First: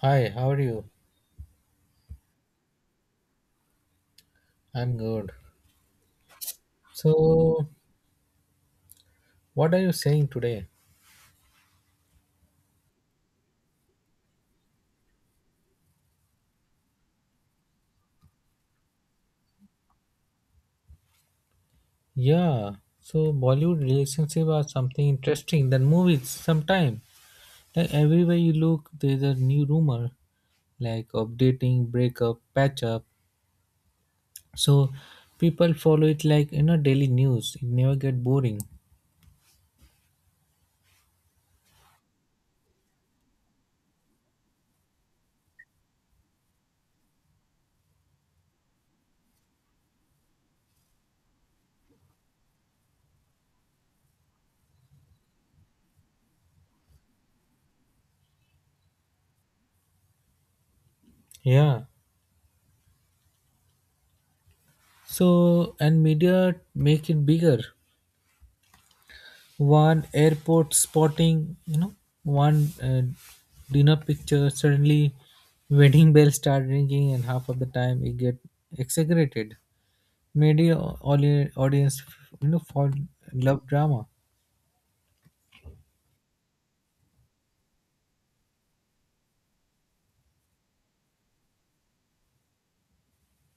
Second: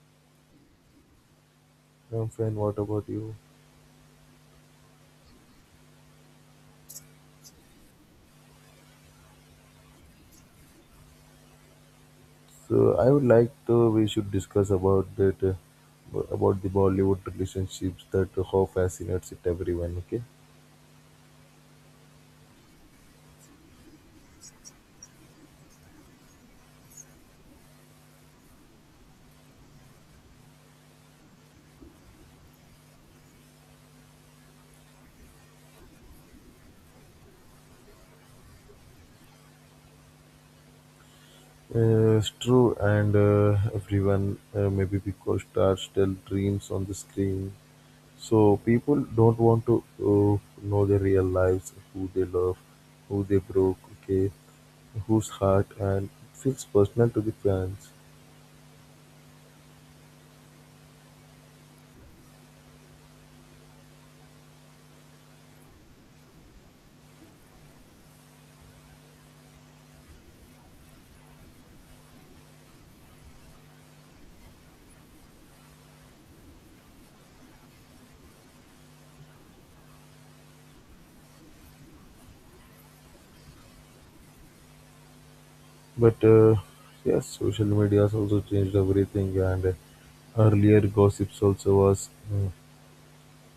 Hi, how are you? Friend, what about you? I'm good. So, what are you saying today? So I would like to we should discuss about that about the Bollywood relationships that how fascinates it everyone. Okay, Yeah, so Bollywood relationship are something interesting than movies sometime. Like everywhere you look, there's a new rumor, like updating, breakup, patch up. So people follow it like daily news. It never get boring. It's true, and everyone maybe because stars tell dreams on the screen, so people don't want to know their real lives, who they love, who they broke, okay, whose heart, and it feels personal to the fans. Yeah. So and media make it bigger. One airport spotting, one dinner picture, suddenly wedding bells start ringing and half of the time it get exaggerated, media audience, fall love drama. But yes, social media has also changed everything. And earlier, gossips also was mm,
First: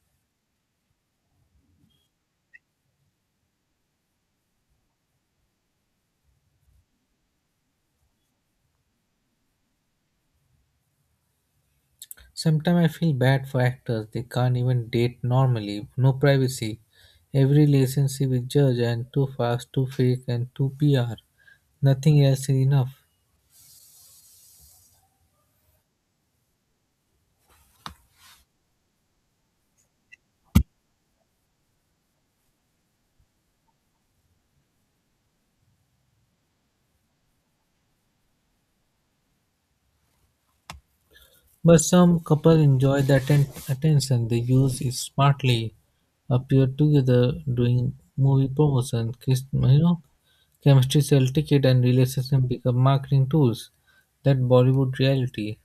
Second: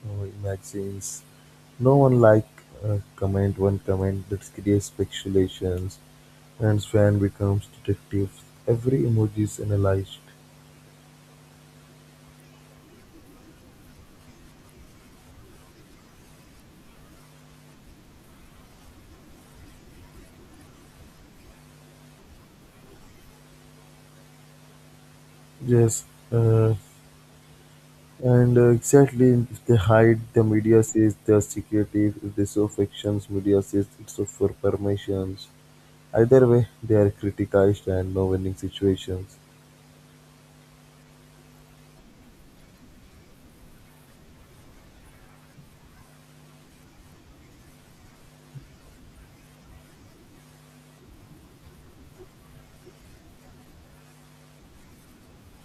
uh, magazines. No one like comment one comment that creates speculations, and fan becomes detectives. Every emoji is analyzed. Sometimes I feel bad for actors, they can't even date normally, no privacy, every relationship is judged and too fast, too fake and too PR, nothing else is enough. Yes, uh, and exactly if they hide, the media says they are secretive. If they show factions, media says it's for permissions. Either way, they are criticized and no winning situations. But some couples enjoy the attention, they use it smartly, appear together doing movie promotion. You know, chemistry sell ticket and relationship become marketing tools. That Bollywood reality.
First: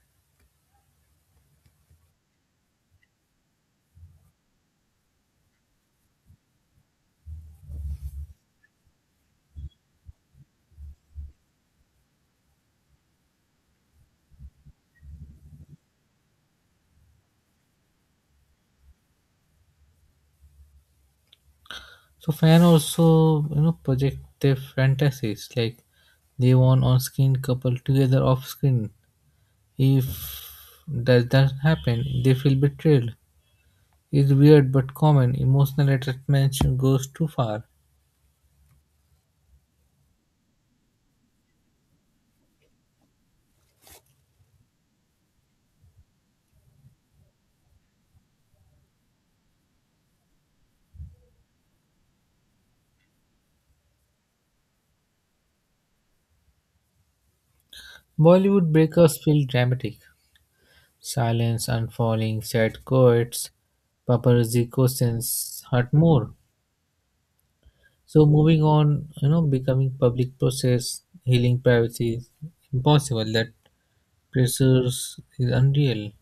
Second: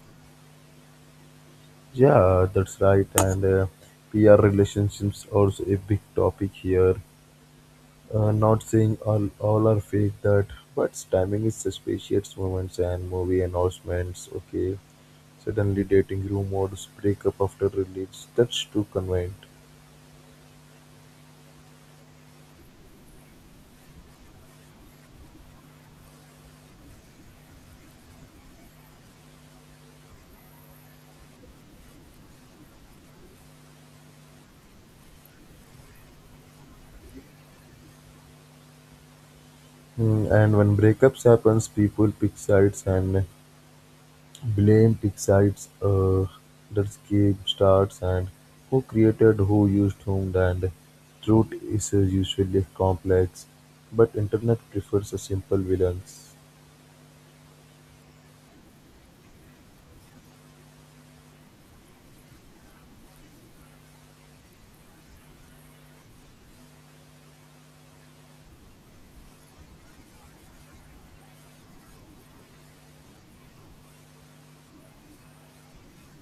Yeah, that's right. And PR relationships also a big topic here. Not saying all are fake that, but timing is suspicious moments and movie announcements. Okay, suddenly dating rumors, breakup after release. That's too convenient. So fan also, project their fantasies, like they want on-screen couple together off-screen. If that doesn't happen, they feel betrayed. It's weird but common. Emotional attachment goes too far. Hmm, and when breakups happens, people pick sides and blame decides the game starts and who created, who used whom, and truth is usually complex, but internet prefers a simple villains. Bollywood breakups feel dramatic. Silence, unfurling, sad chords, paparazzi questions hurt more. So moving on, you know, becoming public process, healing privacy is impossible. That pressure is unreal.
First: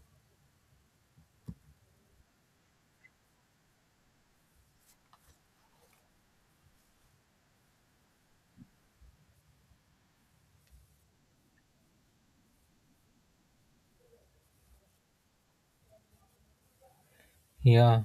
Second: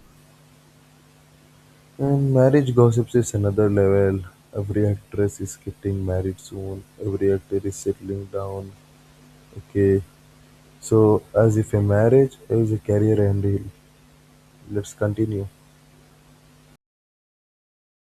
And marriage gossips is another level. Every actress is getting married soon. Every actor is settling down. Okay, so as if a marriage is a career ending. Let's continue. Yeah.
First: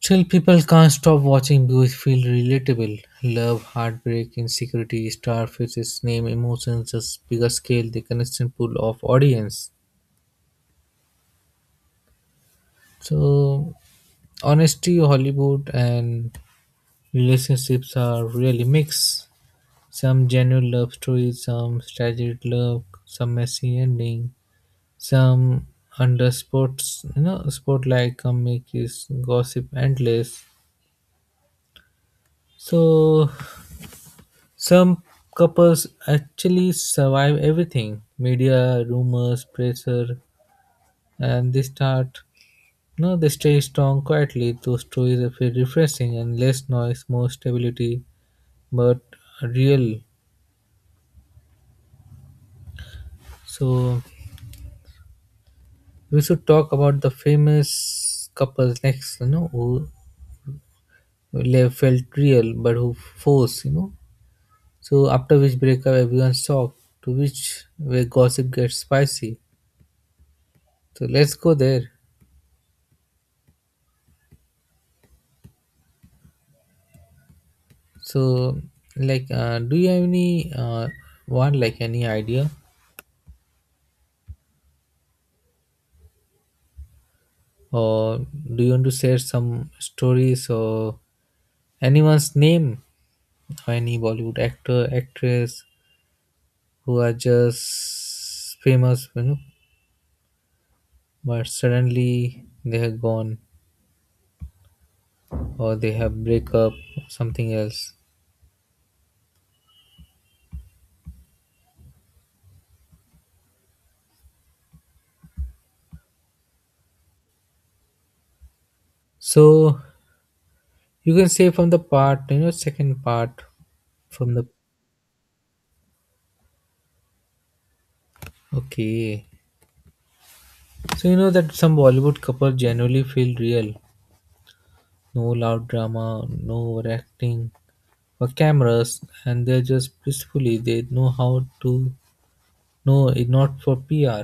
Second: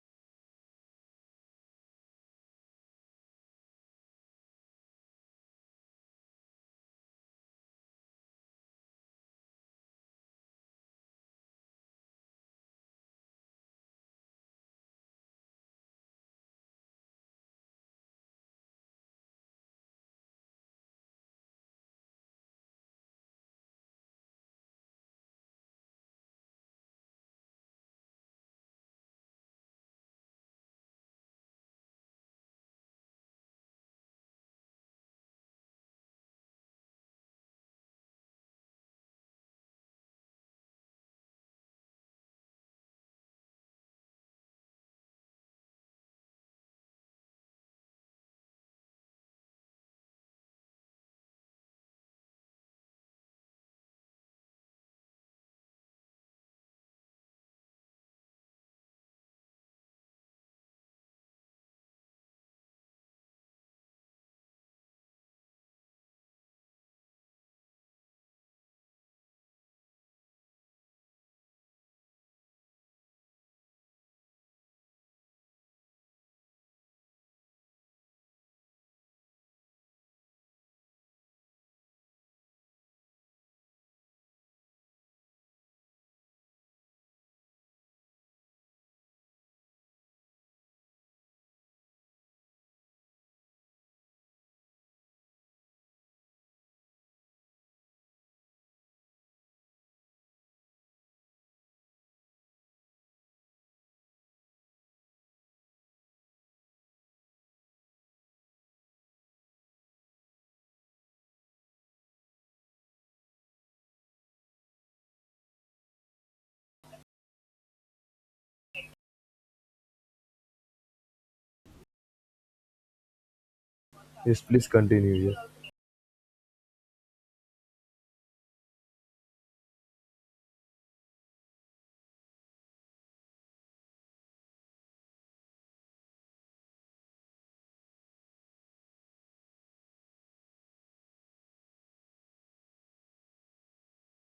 Still people can't stop watching because feel relatable. Love, heartbreak, insecurity, star faces, name, emotions, just bigger scale, the constant pool of audience. So honesty Hollywood and relationships are really mixed. Some genuine love stories, some tragic love, some messy ending, some under sports, you know, spotlight comic is gossip endless. So some couples actually survive everything. Media, rumors, pressure, and they start, no, they stay strong quietly. Those stories are feel refreshing and less noise, more stability, but real. So we should talk about the famous couples next, you know, who felt real but who forced, you know. So after which breakup, everyone's shocked to which where gossip gets spicy. So let's go there. So, like, do you have any one, like, any idea, or do you want to share some stories or anyone's name or any Bollywood actor, actress who are just famous, you know, but suddenly they have gone or they have break up or something else, so you can say from the part, second part from Yes, the. please continue. Yeah. Okay, so you know that some Bollywood couple genuinely feel real, no loud drama, no overacting for cameras, and they're just blissfully they know how to, no, it not for PR.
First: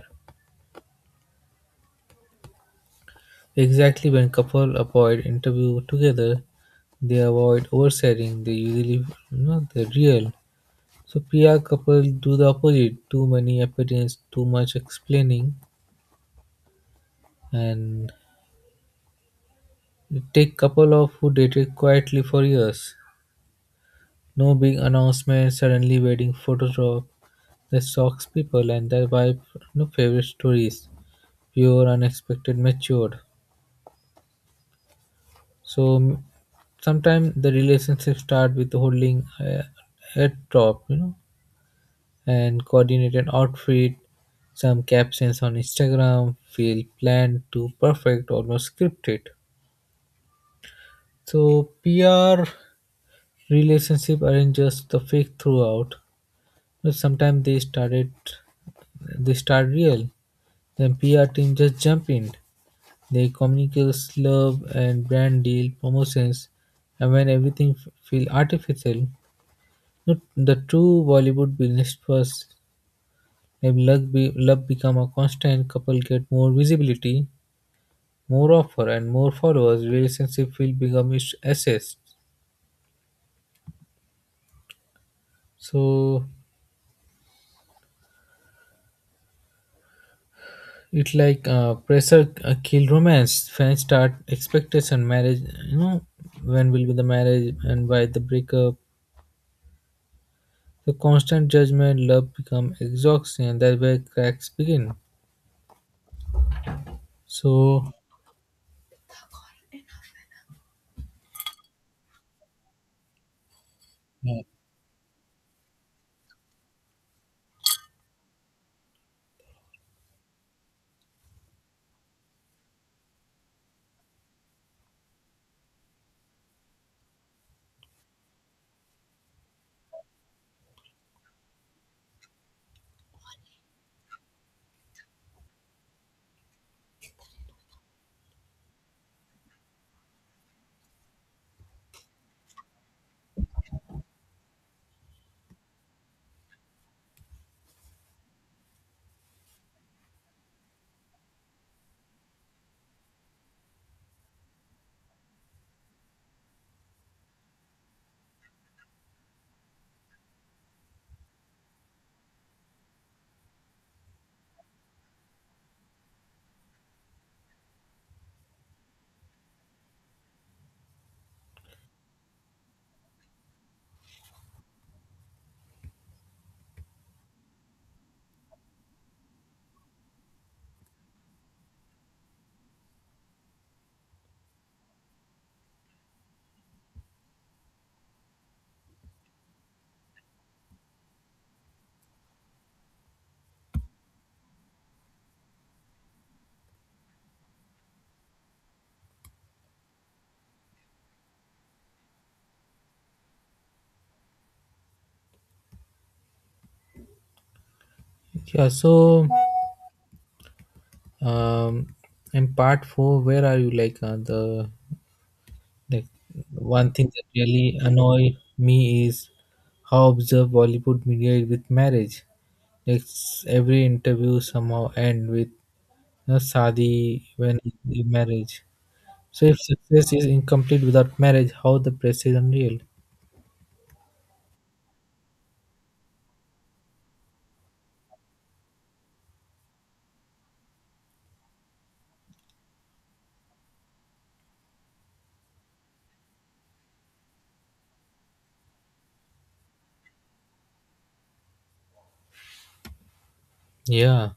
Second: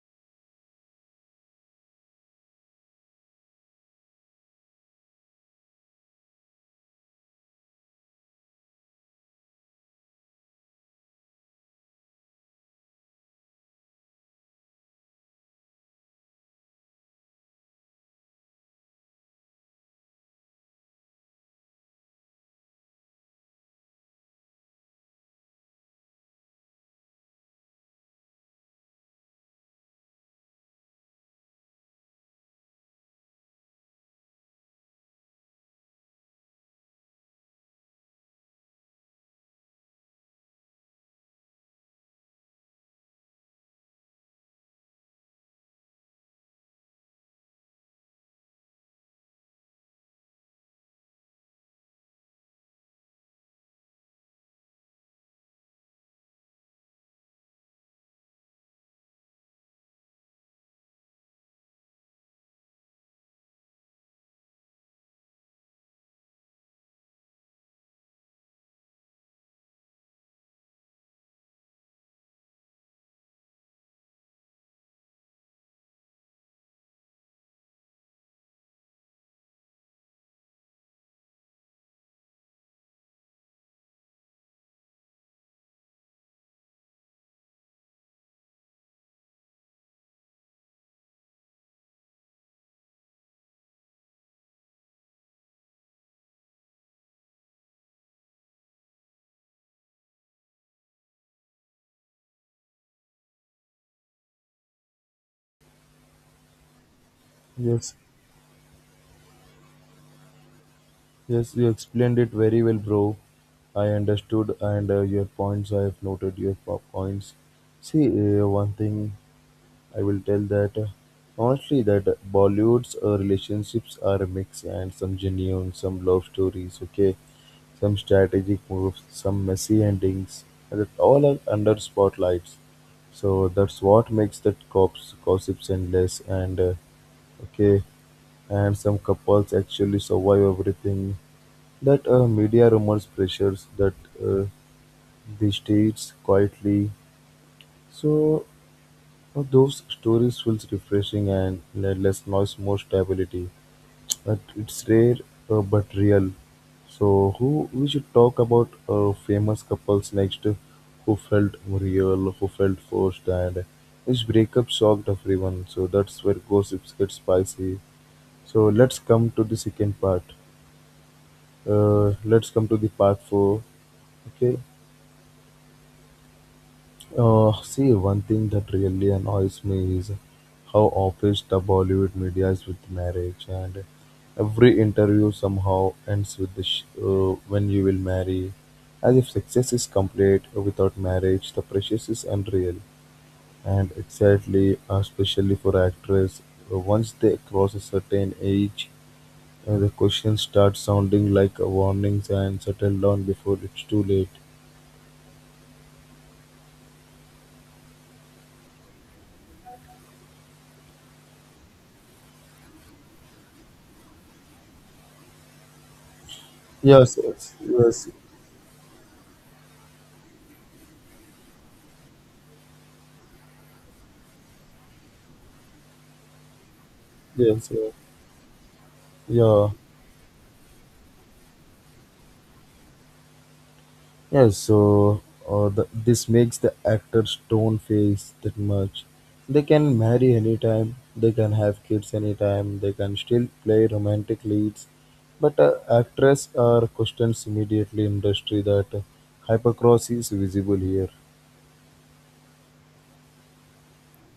Exactly, when couple avoid interview together, they avoid oversharing, they usually, you know, they're real. So PR couple do the opposite. Too many appearance, too much explaining, and it take couple of who dated quietly for years. No big announcement, suddenly wedding photoshop. That shocks people and that vibe no favorite stories. Pure, unexpected, matured. So sometimes the relationship start with holding a top, you know, and coordinated outfit. Some captions on Instagram feel planned to perfect, almost scripted. So PR relationship aren't just the fake throughout. But sometimes they started, they start real. Then PR team just jump in. They communicate love and brand deal promotions, and when everything feel artificial, not the true Bollywood business first. If luck be, love become a constant, couple get more visibility, more offer, and more followers. Relationship will become its assets. So it like pressure kill romance. Fans start expectation marriage. You know when will be the marriage and why the breakup. The constant judgment, love become exhausting, and that's where cracks begin. So Yes. Yes, you explained it very well, bro. I understood, and your points. I have noted your points. See, one thing I will tell that honestly, that Bollywood's relationships are a mix, and some genuine, some love stories. Okay, some strategic moves, some messy endings. And that all are under spotlights. So that's what makes that cops gossips endless and okay and some couples actually survive everything that media rumors pressures that uh, the states quietly. So those stories feels refreshing and less noise, more stability. But it's rare but real. So who we should talk about famous couples next, who felt real, who felt forced, and which breakup shocked everyone. So that's where gossips get spicy. So let's come to the second part. Let's come to the part four. Okay, see, one thing that really annoys me is how obsessed the Bollywood media is with marriage, and every interview somehow ends with the "when you will marry," as if success is complete without marriage. The pressure is unreal, and exactly, especially for actors, once they cross a certain age, the questions start sounding like warnings and settle down before it's too late. yeah, so um, in part four, where are you like the. Like one thing Yes, that yes, really yes, annoy me is how observed Bollywood media is with marriage. Like every interview somehow end with you know, Sadi when yes, yeah. the marriage. So if Yeah. success is incomplete without marriage, how the press is unreal. Yes, so this makes the actors don't face that much. They can marry anytime, they can have kids anytime, they can still play romantic leads. But actress are questions immediately industry that hypercross is visible here. Yeah,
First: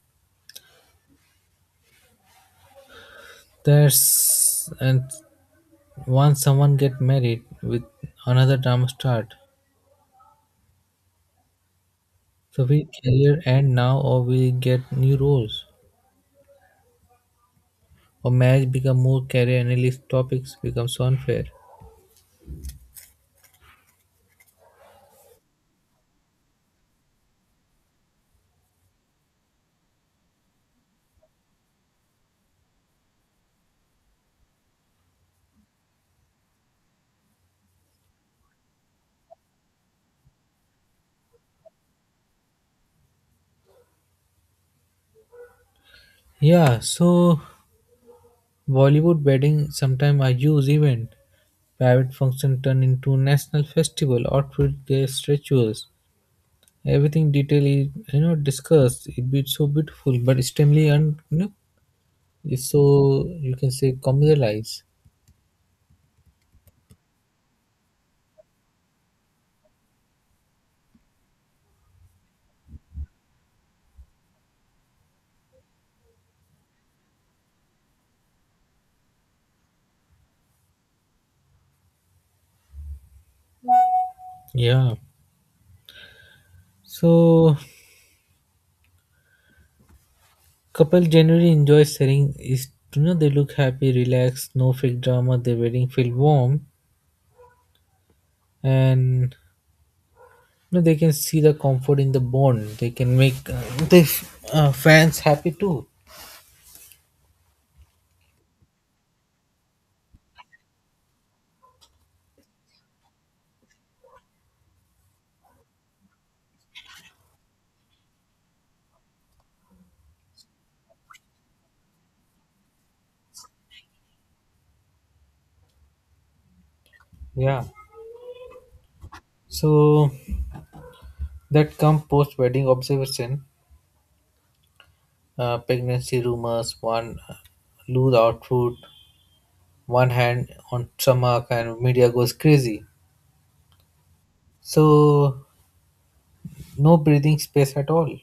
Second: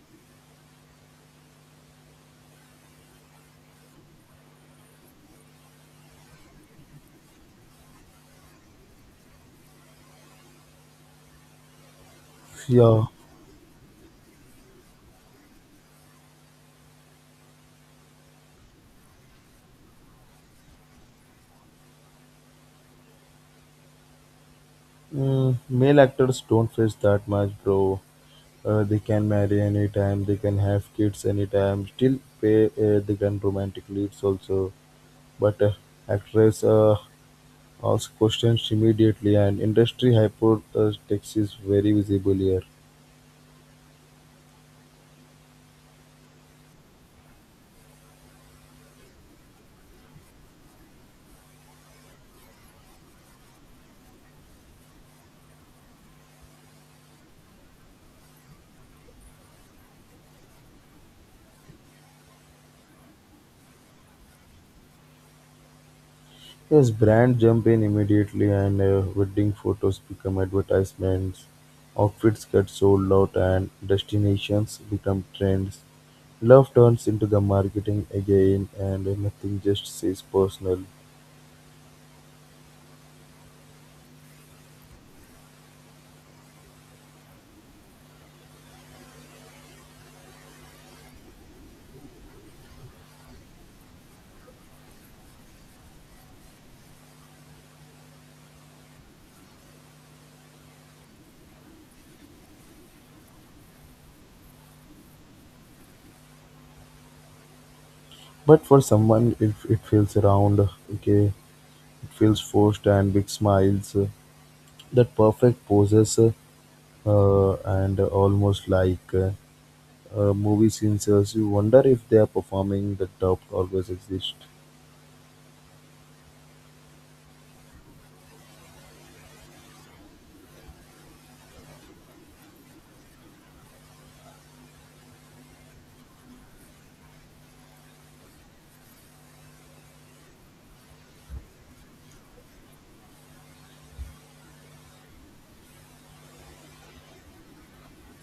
there's, and once someone get married with, another drama start. So we Yeah, career end now or we get new roles or marriage become more career analyst topics, become so unfair. mm, male actors don't face that much, bro. They can marry anytime, they can have kids anytime, still pay, they can romantic leads also. But actress ask questions immediately, and industry hypothesis is very visible here. Yeah, so Bollywood wedding sometimes are huge event. Private function turn into national festival, outfit dress rituals. Everything detail is, you know, discussed. It be so beautiful, but extremely un, you know, it's so you can say commercialized. Yes, brand jump in immediately and wedding photos become advertisements, outfits get sold out and destinations become trends. Love turns into the marketing again and nothing just says personal. Yeah. So couple generally enjoy sharing is, you know, they look happy, relaxed, no fake drama, their wedding feel warm, and no, they can see the comfort in the bond. They can make the fans happy too. But for someone, it feels round, okay, it feels forced and big smiles, that perfect poses and almost like movie scenes as you wonder if they are performing the doubt always exists. Yeah. So that come post wedding observation, pregnancy rumors, one loose outfit, one hand on stomach, and media goes crazy. So no breathing space at all.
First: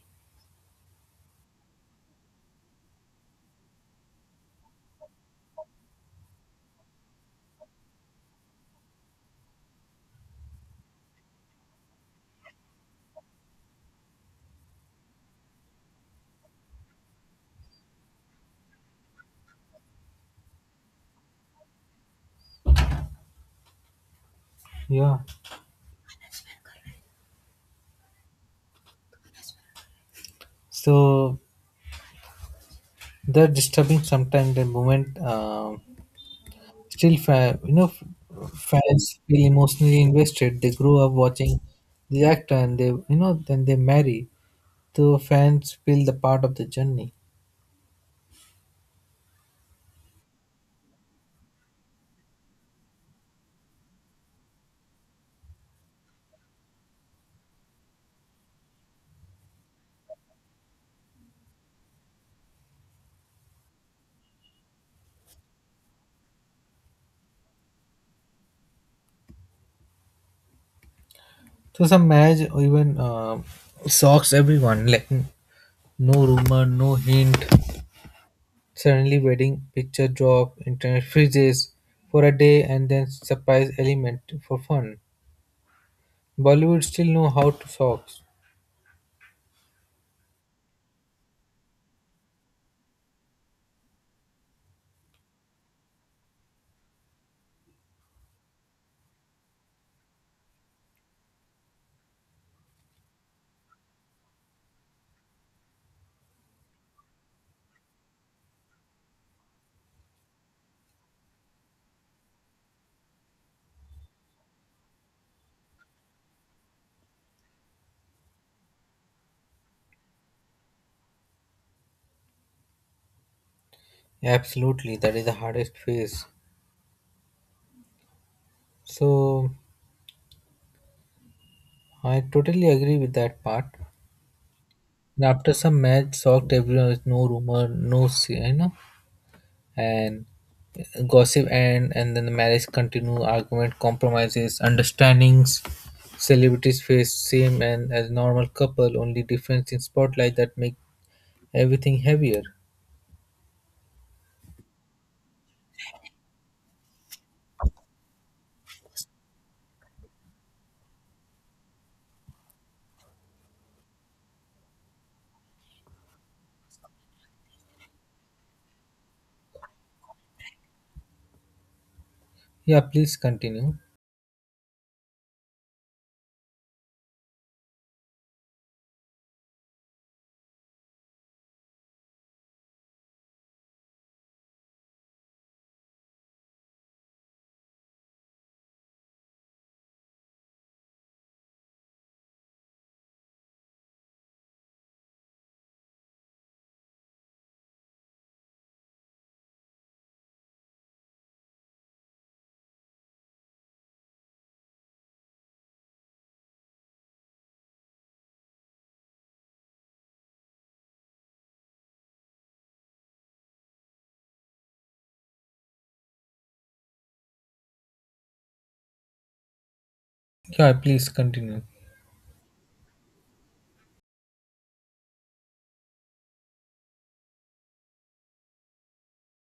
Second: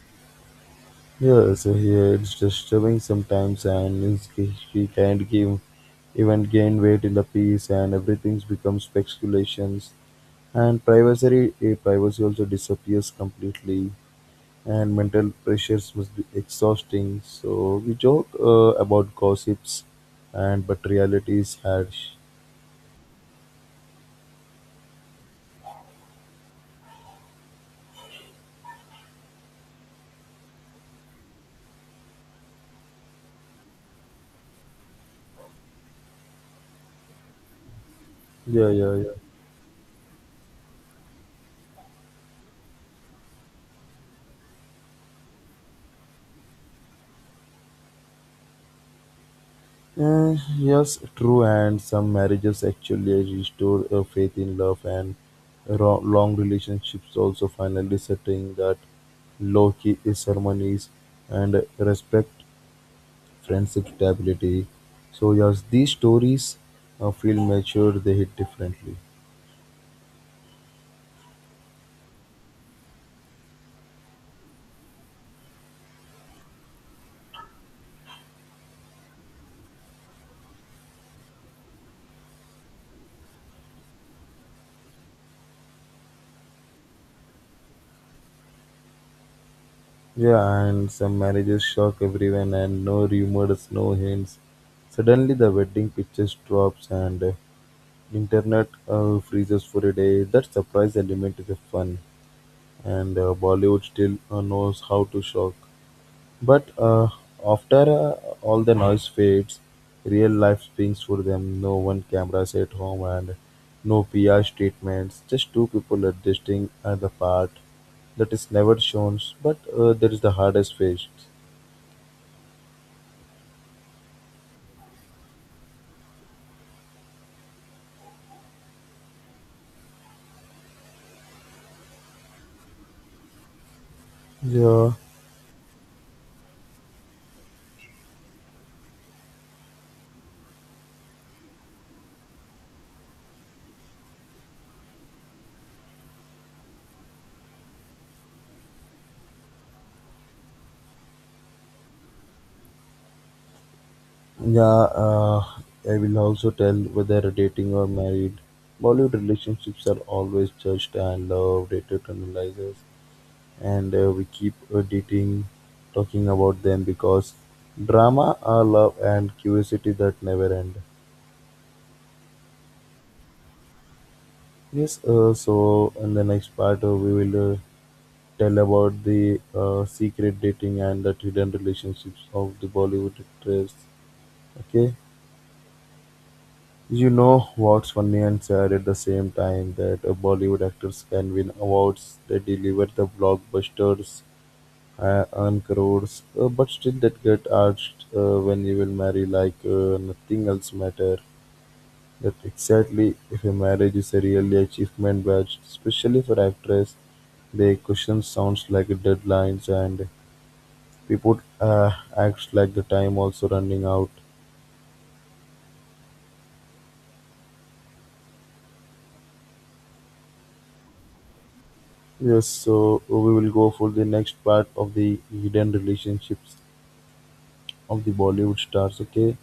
Yeah, so here it's disturbing sometimes she can't give even gain weight in the piece and everything's becomes speculations and privacy privacy also disappears completely and mental pressures must be exhausting so we joke about gossips and but reality is harsh. Yeah. So they're disturbing sometimes the moment. Still, you know, Yeah, yeah, yeah. fans feel emotionally invested. They grow up watching the actor, and they, you know, then they marry. So fans feel the part of the journey. Yes, true, and some marriages actually restore faith in love, and long relationships also finally setting that low key ceremonies and respect friendship stability. So, yes, these stories feel mature, they hit differently. So some marriage even shocks everyone. Like no rumor, no hint. Suddenly, wedding picture drop, internet freezes for a day, and then surprise element for fun. Bollywood still know how to socks. Yeah, and some marriages shock everyone, and no rumors, no hints. Suddenly, the wedding pictures drops, and Internet freezes for a day. That surprise element is a fun, and Bollywood still knows how to shock. But after all the noise fades, real life springs for them. No one cameras at home and no PR statements. Just two people adjusting at the part that is never shown. But that is the hardest phase. Absolutely, that is the hardest phase. So I totally agree with that part. Yeah. And after some match shocked everyone with no rumor, no you know, and gossip and then the marriage continue, argument, compromises, understandings. Celebrities face same and as normal couple, only difference in spotlight that make everything heavier. Yeah, uh, I will also tell whether dating or married. Bollywood relationships are always judged and loved dated, eternalizers, and we keep talking about them because drama, love, and curiosity that never end. Yeah, please continue. Yes, so in the next part, we will tell about the secret dating and the hidden relationships of the Bollywood actors. Okay. You know what's funny and sad at the same time that Bollywood actors can win awards, they deliver the blockbusters, earn crores, but still that get asked when you will marry like nothing else matter. That exactly if a marriage is a really achievement badge, especially for actress, the question sounds like deadlines and people acts like the time also running out. Yeah, please continue. Yes, so we will go for the next part of the hidden relationships of the Bollywood stars. Okay,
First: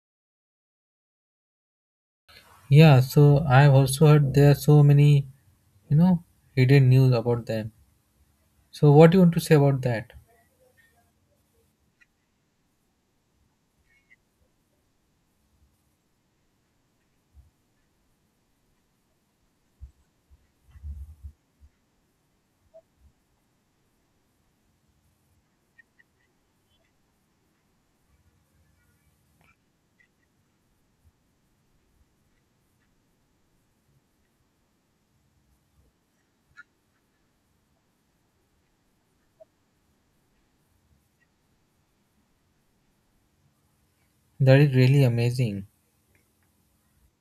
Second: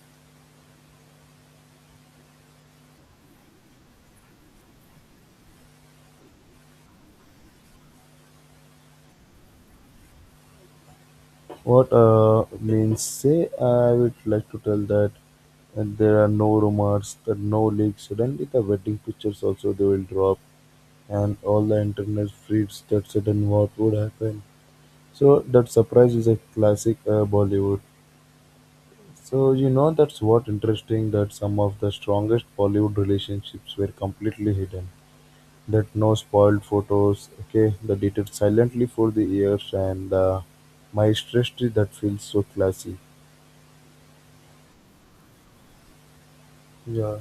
Yeah, so I've also heard there are so many, you know, hidden news about them. So what do you want to say about that? what means say I would like to tell that and there are no rumors, there are no leaks. Suddenly, the wedding pictures also they will drop, and all the internet freaks that sudden what would happen. So that surprise is a classic Bollywood. So you know that's what interesting that some of the strongest Bollywood relationships were completely hidden. That no spoiled photos. Okay, the dated silently for the years and the maestro that feels so classy. That is really amazing. Yeah.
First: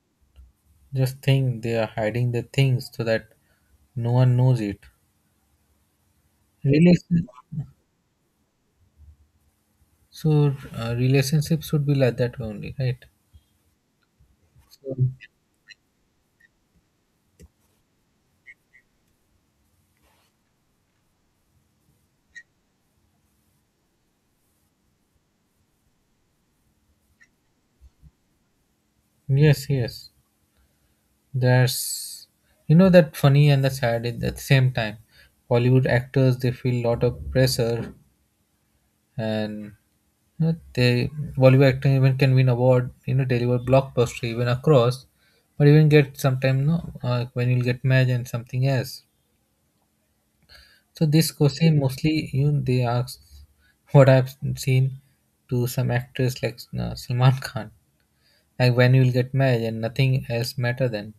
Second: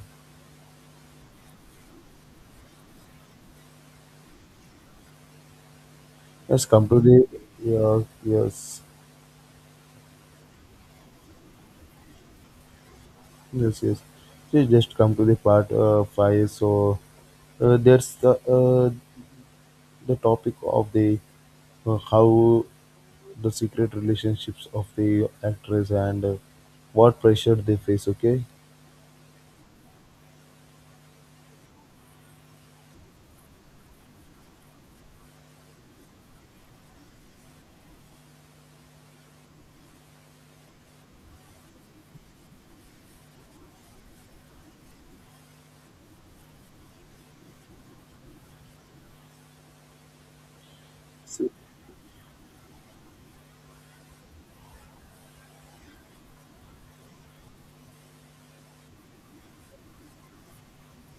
Just think they are hiding the things so that no one knows it. Yes, come to Relation, the yeah, yes, so relationships should be like that only, right? yes, yes. So So, just come to the part five. So there's the the topic of the how the secret relationships of the actress and what pressure they face. Okay, yes, yes. There's, you know, that funny and the sad at the same time. Bollywood actors they feel lot of pressure, and you know, they Bollywood acting even can win award, you know, deliver blockbuster even across, but even get sometime no, when you'll get married and something else. So this so, question mostly you know, they ask what I've seen to some actors like Salman Khan, like when you will get married and nothing else matter then.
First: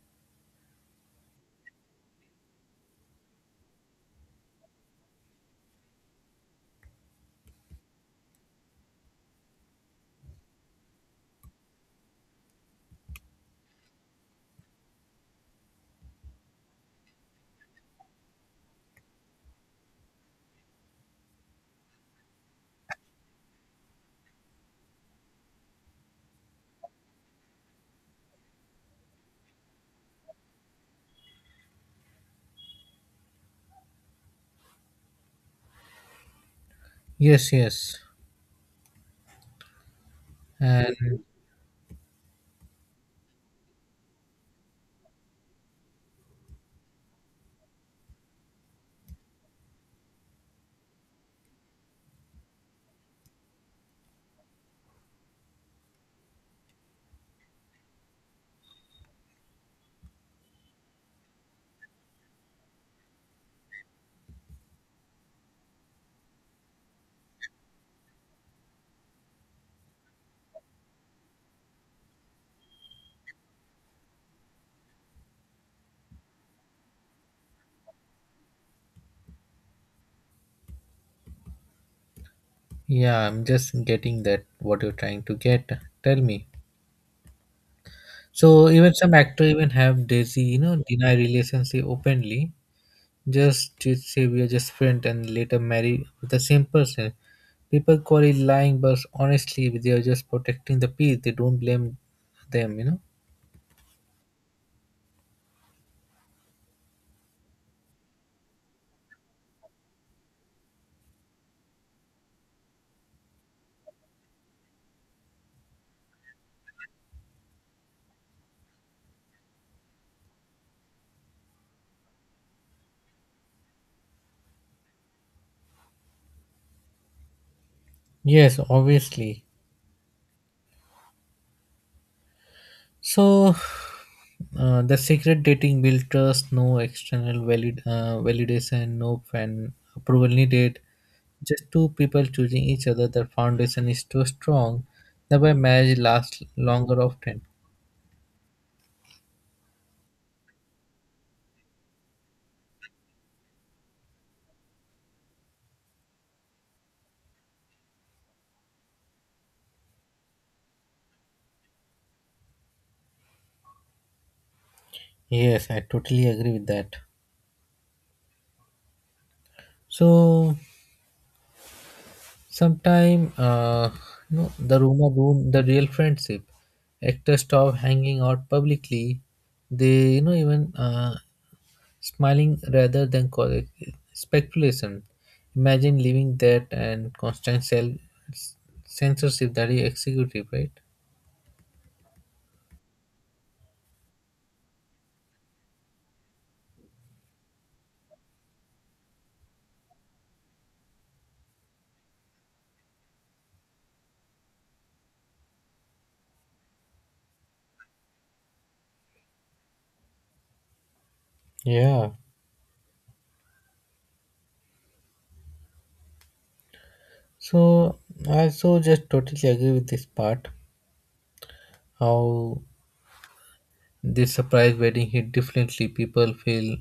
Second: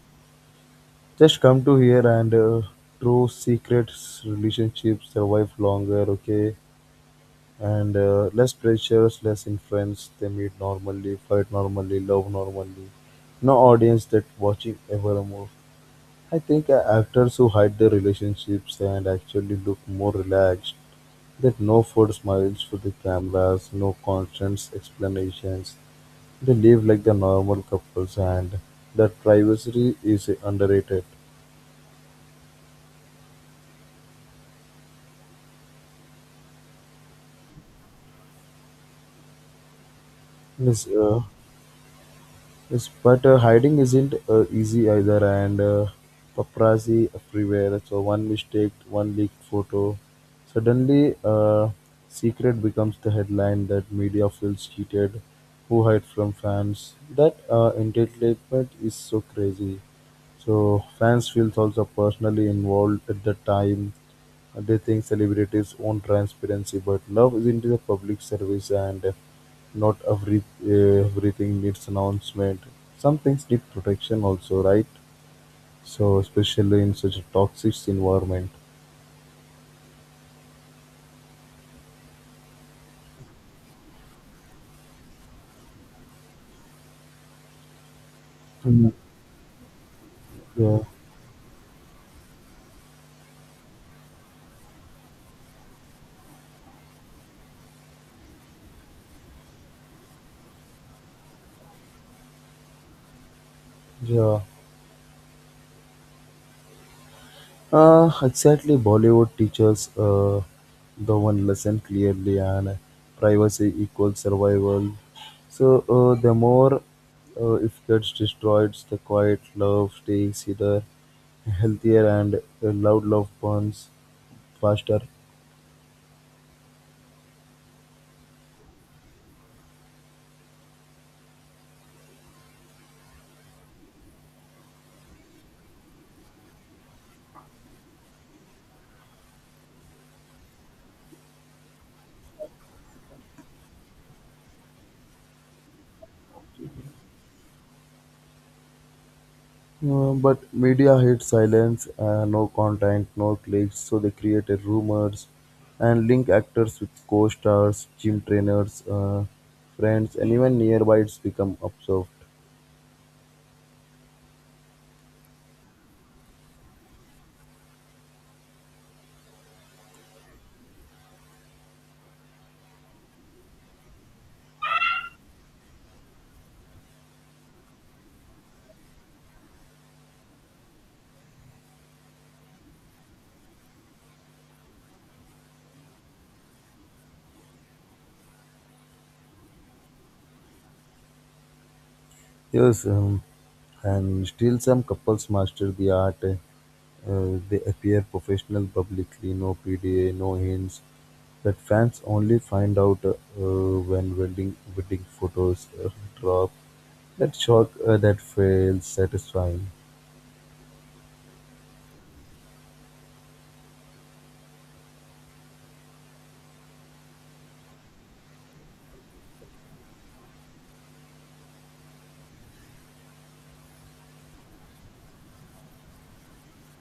just come to here and true secrets relationships survive longer, okay? And less pressures, less influence. They meet normally, fight normally, love normally. No audience that watching ever more. I think actors who hide their relationships and actually look more relaxed. That no forced smiles for the cameras, no constant explanations. They live like the normal couples, and that privacy is underrated. Yes, yes, Yes, and uh, Yes, but hiding isn't easy either, and paparazzi everywhere. So one mistake, one leaked photo, suddenly secret becomes the headline that media feels cheated. Who hide from fans? That entertainment is so crazy. So fans feels also personally involved at the time. They think celebrities own transparency, but love is into the public service, and not everything needs announcement. Some things need protection also, right? So especially in such a toxic environment. yeah, I'm just getting that what you're trying to get. Tell me. So even Mm. some actor even have Daisy, you know, Yeah, deny relationship openly. Just to say we are just friend and later marry with the same person. People call it lying, but honestly, they are just protecting the peace. They don't blame them, you know. yeah. Exactly. Bollywood teaches the one lesson clearly, and privacy equals survival. So the more if gets destroyed, the quiet love stays either healthier and loud love burns faster. Yes, obviously. So, the secret dating build trust, no external valid validation, no fan approval needed. Just two people choosing each other. The foundation is too strong. Thereby, marriage lasts longer often. But media hates silence, no content, no clicks, so they created rumors and link actors with co-stars, gym trainers, friends, and even nearby it's become observed. Yes, I totally agree with that. So, sometime, you know, the rumor ruined the real friendship. Actors stop hanging out publicly. They, you know, even smiling rather than cause speculation. Imagine living that and constant self censorship that is executive, right? Yes, and still some couples master the art. They appear professional publicly, no PDA, no hints. But fans only find out when wedding photos drop. That shock that feels satisfying. Yeah. So I also just totally agree with this part. How this surprise wedding hit differently. People feel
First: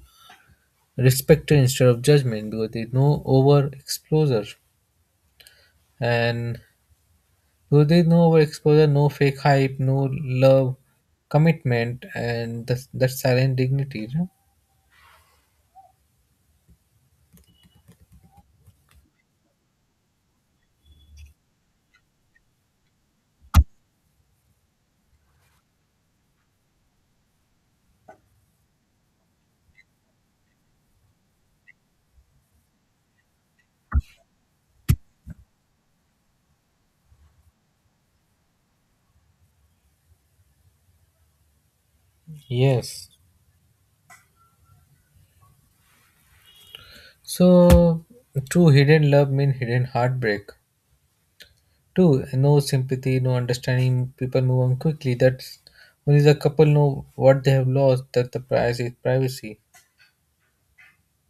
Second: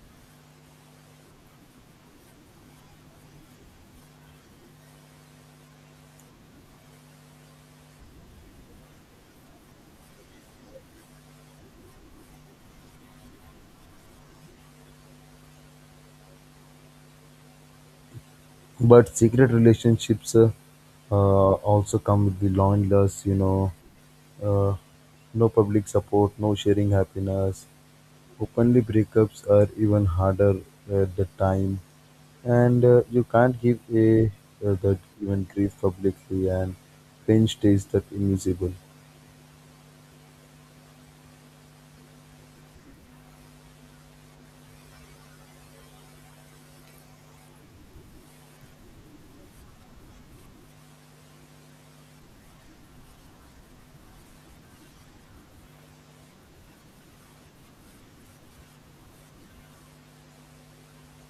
respected instead of judgment because there's no over exposure. And because there's no over exposure, no fake hype, no love, commitment, and that, that silent dignity. You know? But secret relationships also come with the loneliness, you know, uh, no public support, no sharing happiness. Openly breakups are even harder at the time and you can't give a that even grief publicly and pain stays that invisible. Yes, so, true hidden love mean hidden heartbreak. True, no sympathy, no understanding. People move on quickly. That's only the couple know what they have lost. That the price is privacy.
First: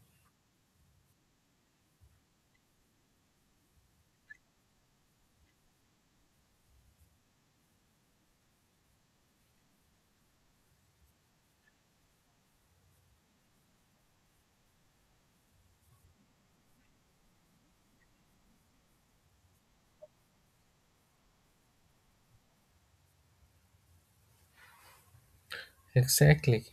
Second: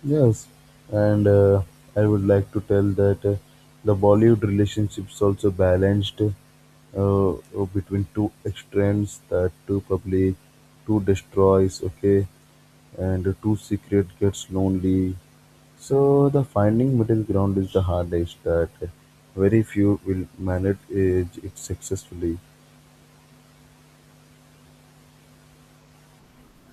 Yes, and I would like to tell that the Bollywood relationships also balanced uh, between two extremes that two public, two destroys, okay, and two secret gets lonely. So the finding middle ground is the hardest that very few will manage it successfully. Exactly.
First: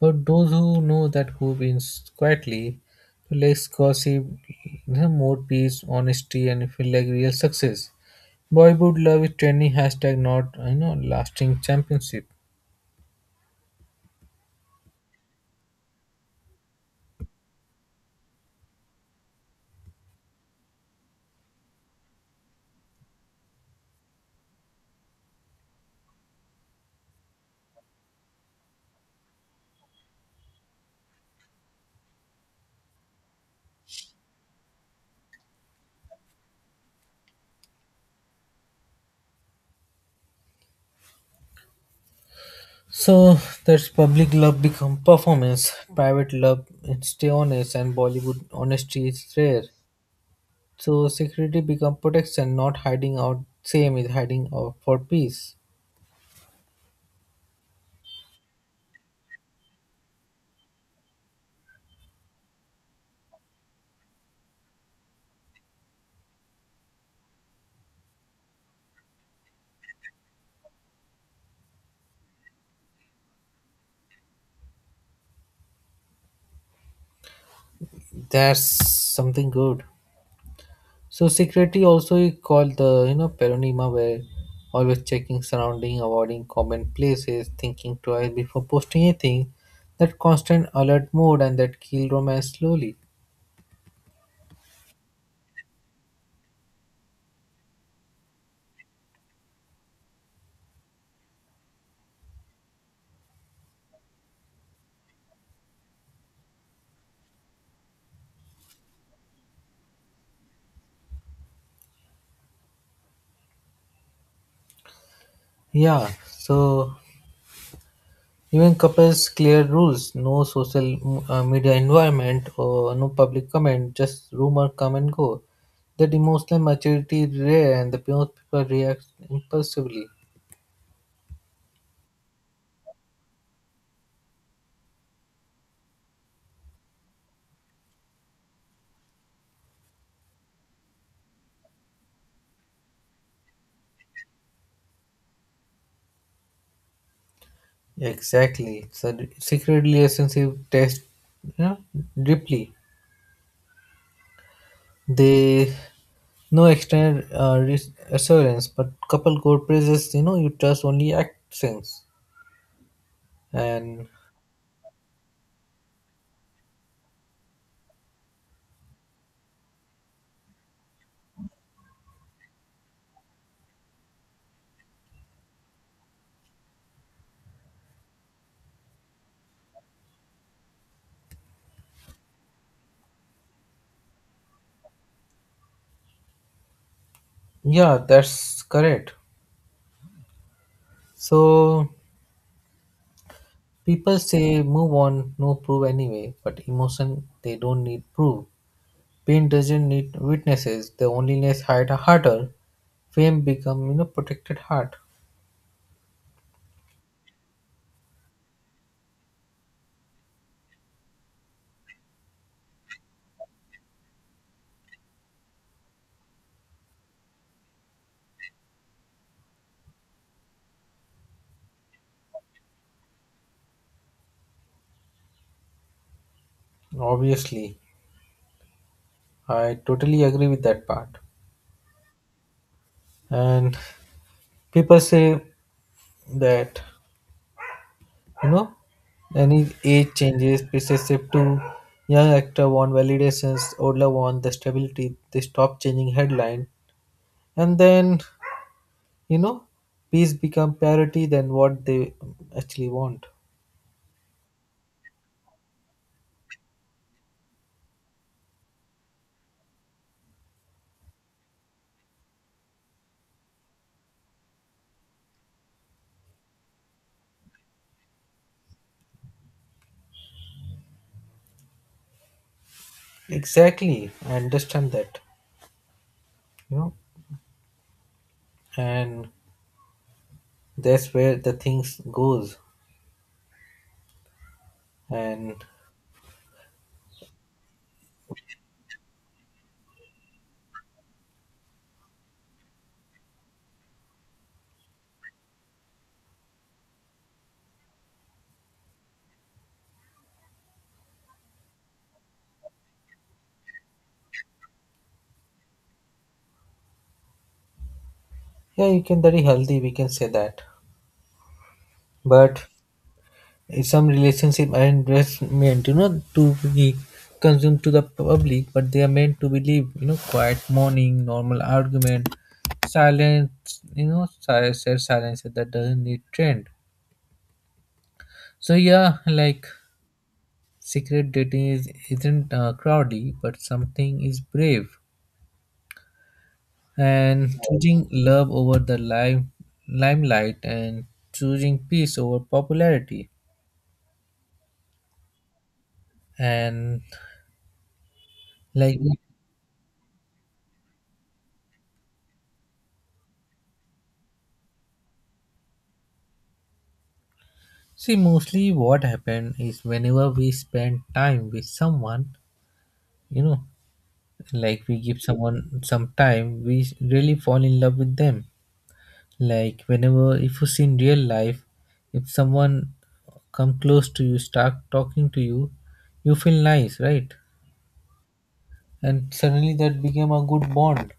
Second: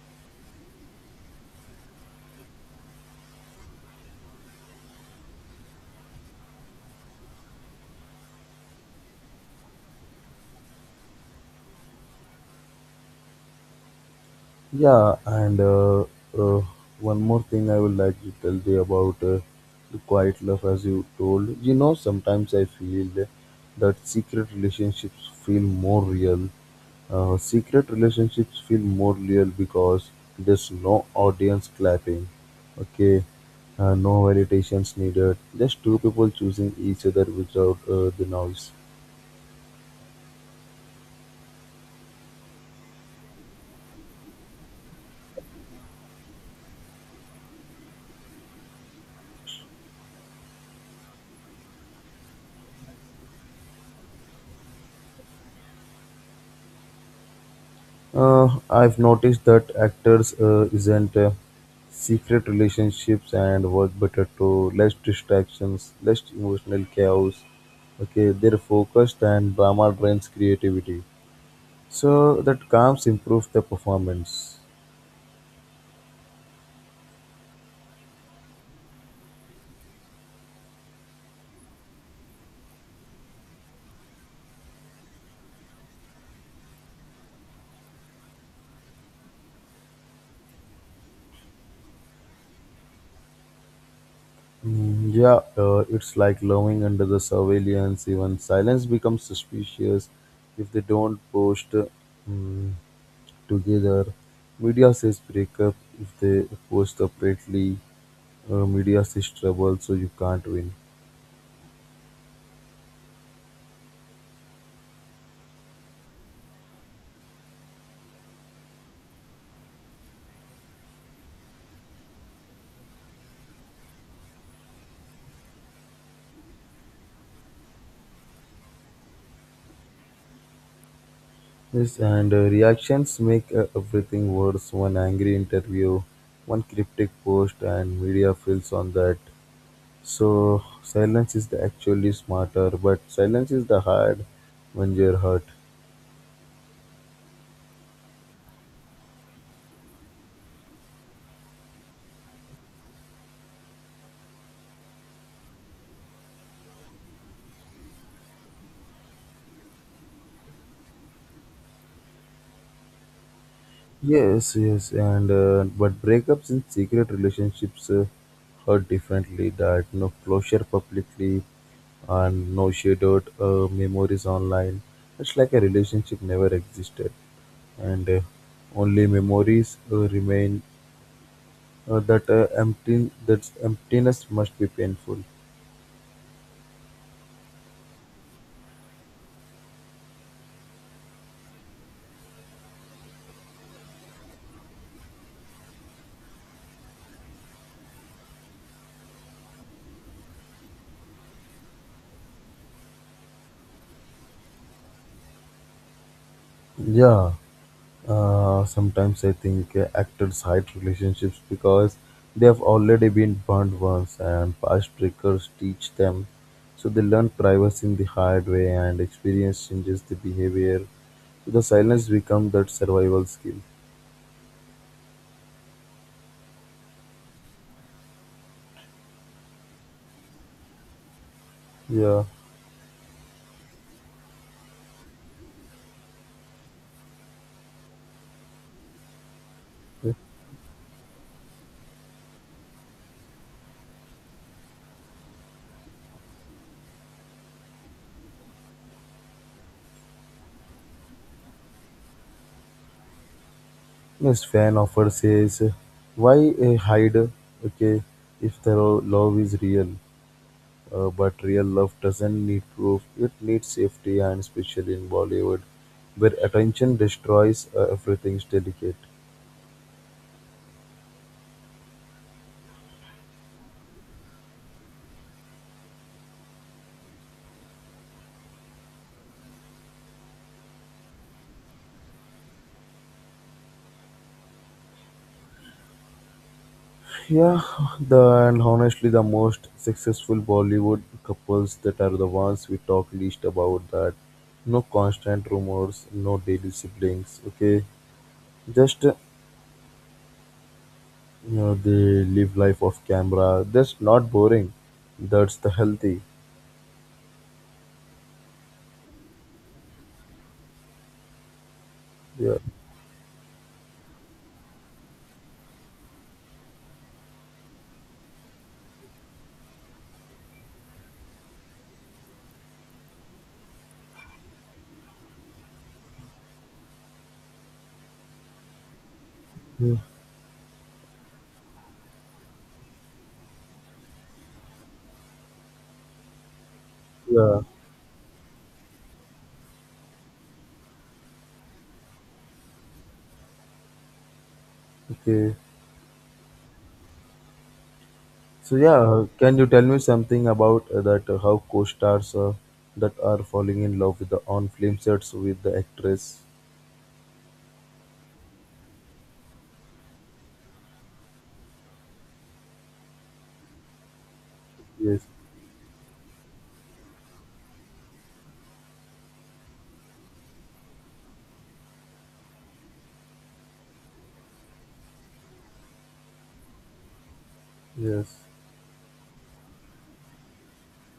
But those who know that who wins quietly, less gossip, you know, more peace, honesty, and feel like real success. Boyhood love is trending hashtag, not you know lasting championship. Yeah, and uh, one more thing I would like to tell you about the quiet love, as you told. You know, sometimes I feel that secret relationships feel more real. Secret relationships feel more real because there's no audience clapping. Okay, no validations needed. Just two people choosing each other without the noise. So that's public love become performance, private love and stay honest, and Bollywood honesty is rare. So security become protection, not hiding out. Same is hiding out for peace. I've noticed that actors isn't secret relationships and work better to less distractions, less emotional chaos. Okay, they're focused and drama drains creativity. So that calms improves the performance. That's something good. So security also is called the you know peronima where always checking surrounding, avoiding common places, thinking twice before posting anything. That constant alert mode and that kill romance slowly. Mm, yeah, it's like loving under the surveillance. Even silence becomes suspicious if they don't post mm, together. Media says breakup if they post separately. Media is trouble, so you can't win. Yeah. So even couples clear rules, no social media environment or no public comment, just rumor come and go. That emotional maturity is rare and the most people react impulsively. Yes, and reactions make everything worse. One angry interview, one cryptic post, and media fills on that. So silence is the actually smarter, but silence is the hard when you're hurt. Exactly. It's a secretly relationship test, you know, deeply. They no external assurance, but couple core praises, you know, you trust only actions. And Yes, and but breakups in secret relationships hurt differently. That no closure publicly, and no shared memories online. It's like a relationship never existed, and only memories remain. That empty that emptiness must be painful. yeah, that's correct. So people say move on, no proof anyway, but emotion they don't need proof. Pain doesn't need witnesses, the loneliness hide harder. Fame become you know protected heart. Yeah, sometimes I think actors hide relationships because they have already been burned once and past triggers teach them, so they learn privacy in the hard way and experience changes the behavior, so the silence becomes that survival skill. Obviously. I totally agree with that part. Yeah. And people say that you know any age changes, pieces shift to young actor want validations, older want the stability, they stop changing headline. And then you know peace become parity than what they actually want. Next fan offer says, "Why hide? Okay, if the love is real, but real love doesn't need proof. It needs safety, and especially in Bollywood, where attention destroys everything's delicate." Exactly, I understand that, you know, and that's where the things goes, and Yeah, the and honestly, the most successful Bollywood couples that are the ones we talk least about. That no constant rumors, no daily siblings. Okay, just you know, they live life off camera. That's not boring. That's the healthy. yeah, you can very healthy we can say that, Yeah. but if some relationship and just meant, you know, to be consumed to the public but they are meant to believe, you know, quiet morning normal argument silence, you know, said silence that doesn't need trend. So yeah, like Hmm. secret dating is, isn't Crowley, but something is brave. And Yeah. choosing love over the lime, limelight, and choosing peace over popularity. Okay. And So like, yeah, can you tell me something about that how co-stars that are falling in love with the on-film sets with the actress? see, mostly what happened is whenever we spend time with someone, you know, like we give Yes. someone some time, we really fall in love with them. Like whenever if you see in real life, if someone come close to you, start talking to you, you feel nice, right? Yes. And suddenly that became a good bond.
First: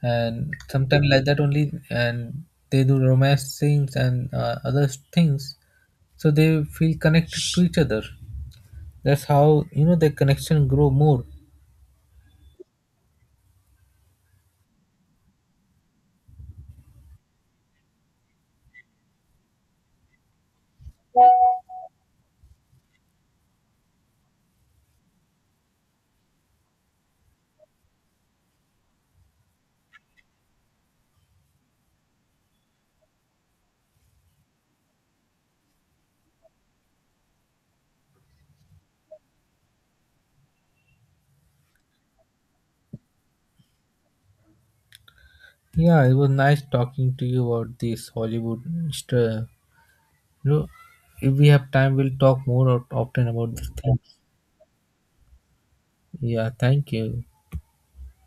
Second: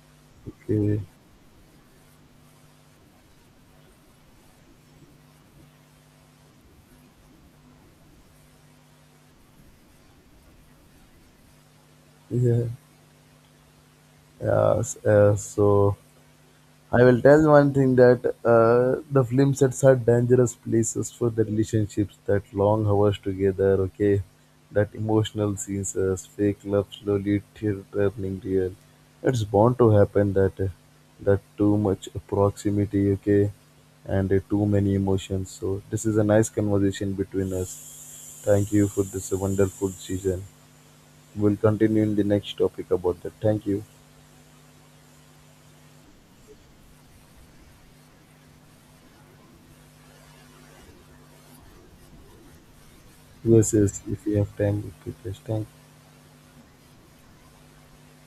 And Okay. sometimes like that only, and they do romance things and other things, so they feel connected to each other. That's how you know the connection grow more. Yeah. So I will tell one thing that the film sets are dangerous places for the relationships. That long hours together, okay, that emotional scenes, fake love slowly turning real. It's bound to happen that that too much proximity, okay, and too many emotions. So this is a nice conversation between us. Thank you for this wonderful season. We'll continue in the next topic about that. Thank you. Yeah, it was nice talking to you about this Hollywood. Mr. You know, if we have time, we'll talk more often about this Yes, thing. yes. If you have time, we could just thank. Yeah, thank you.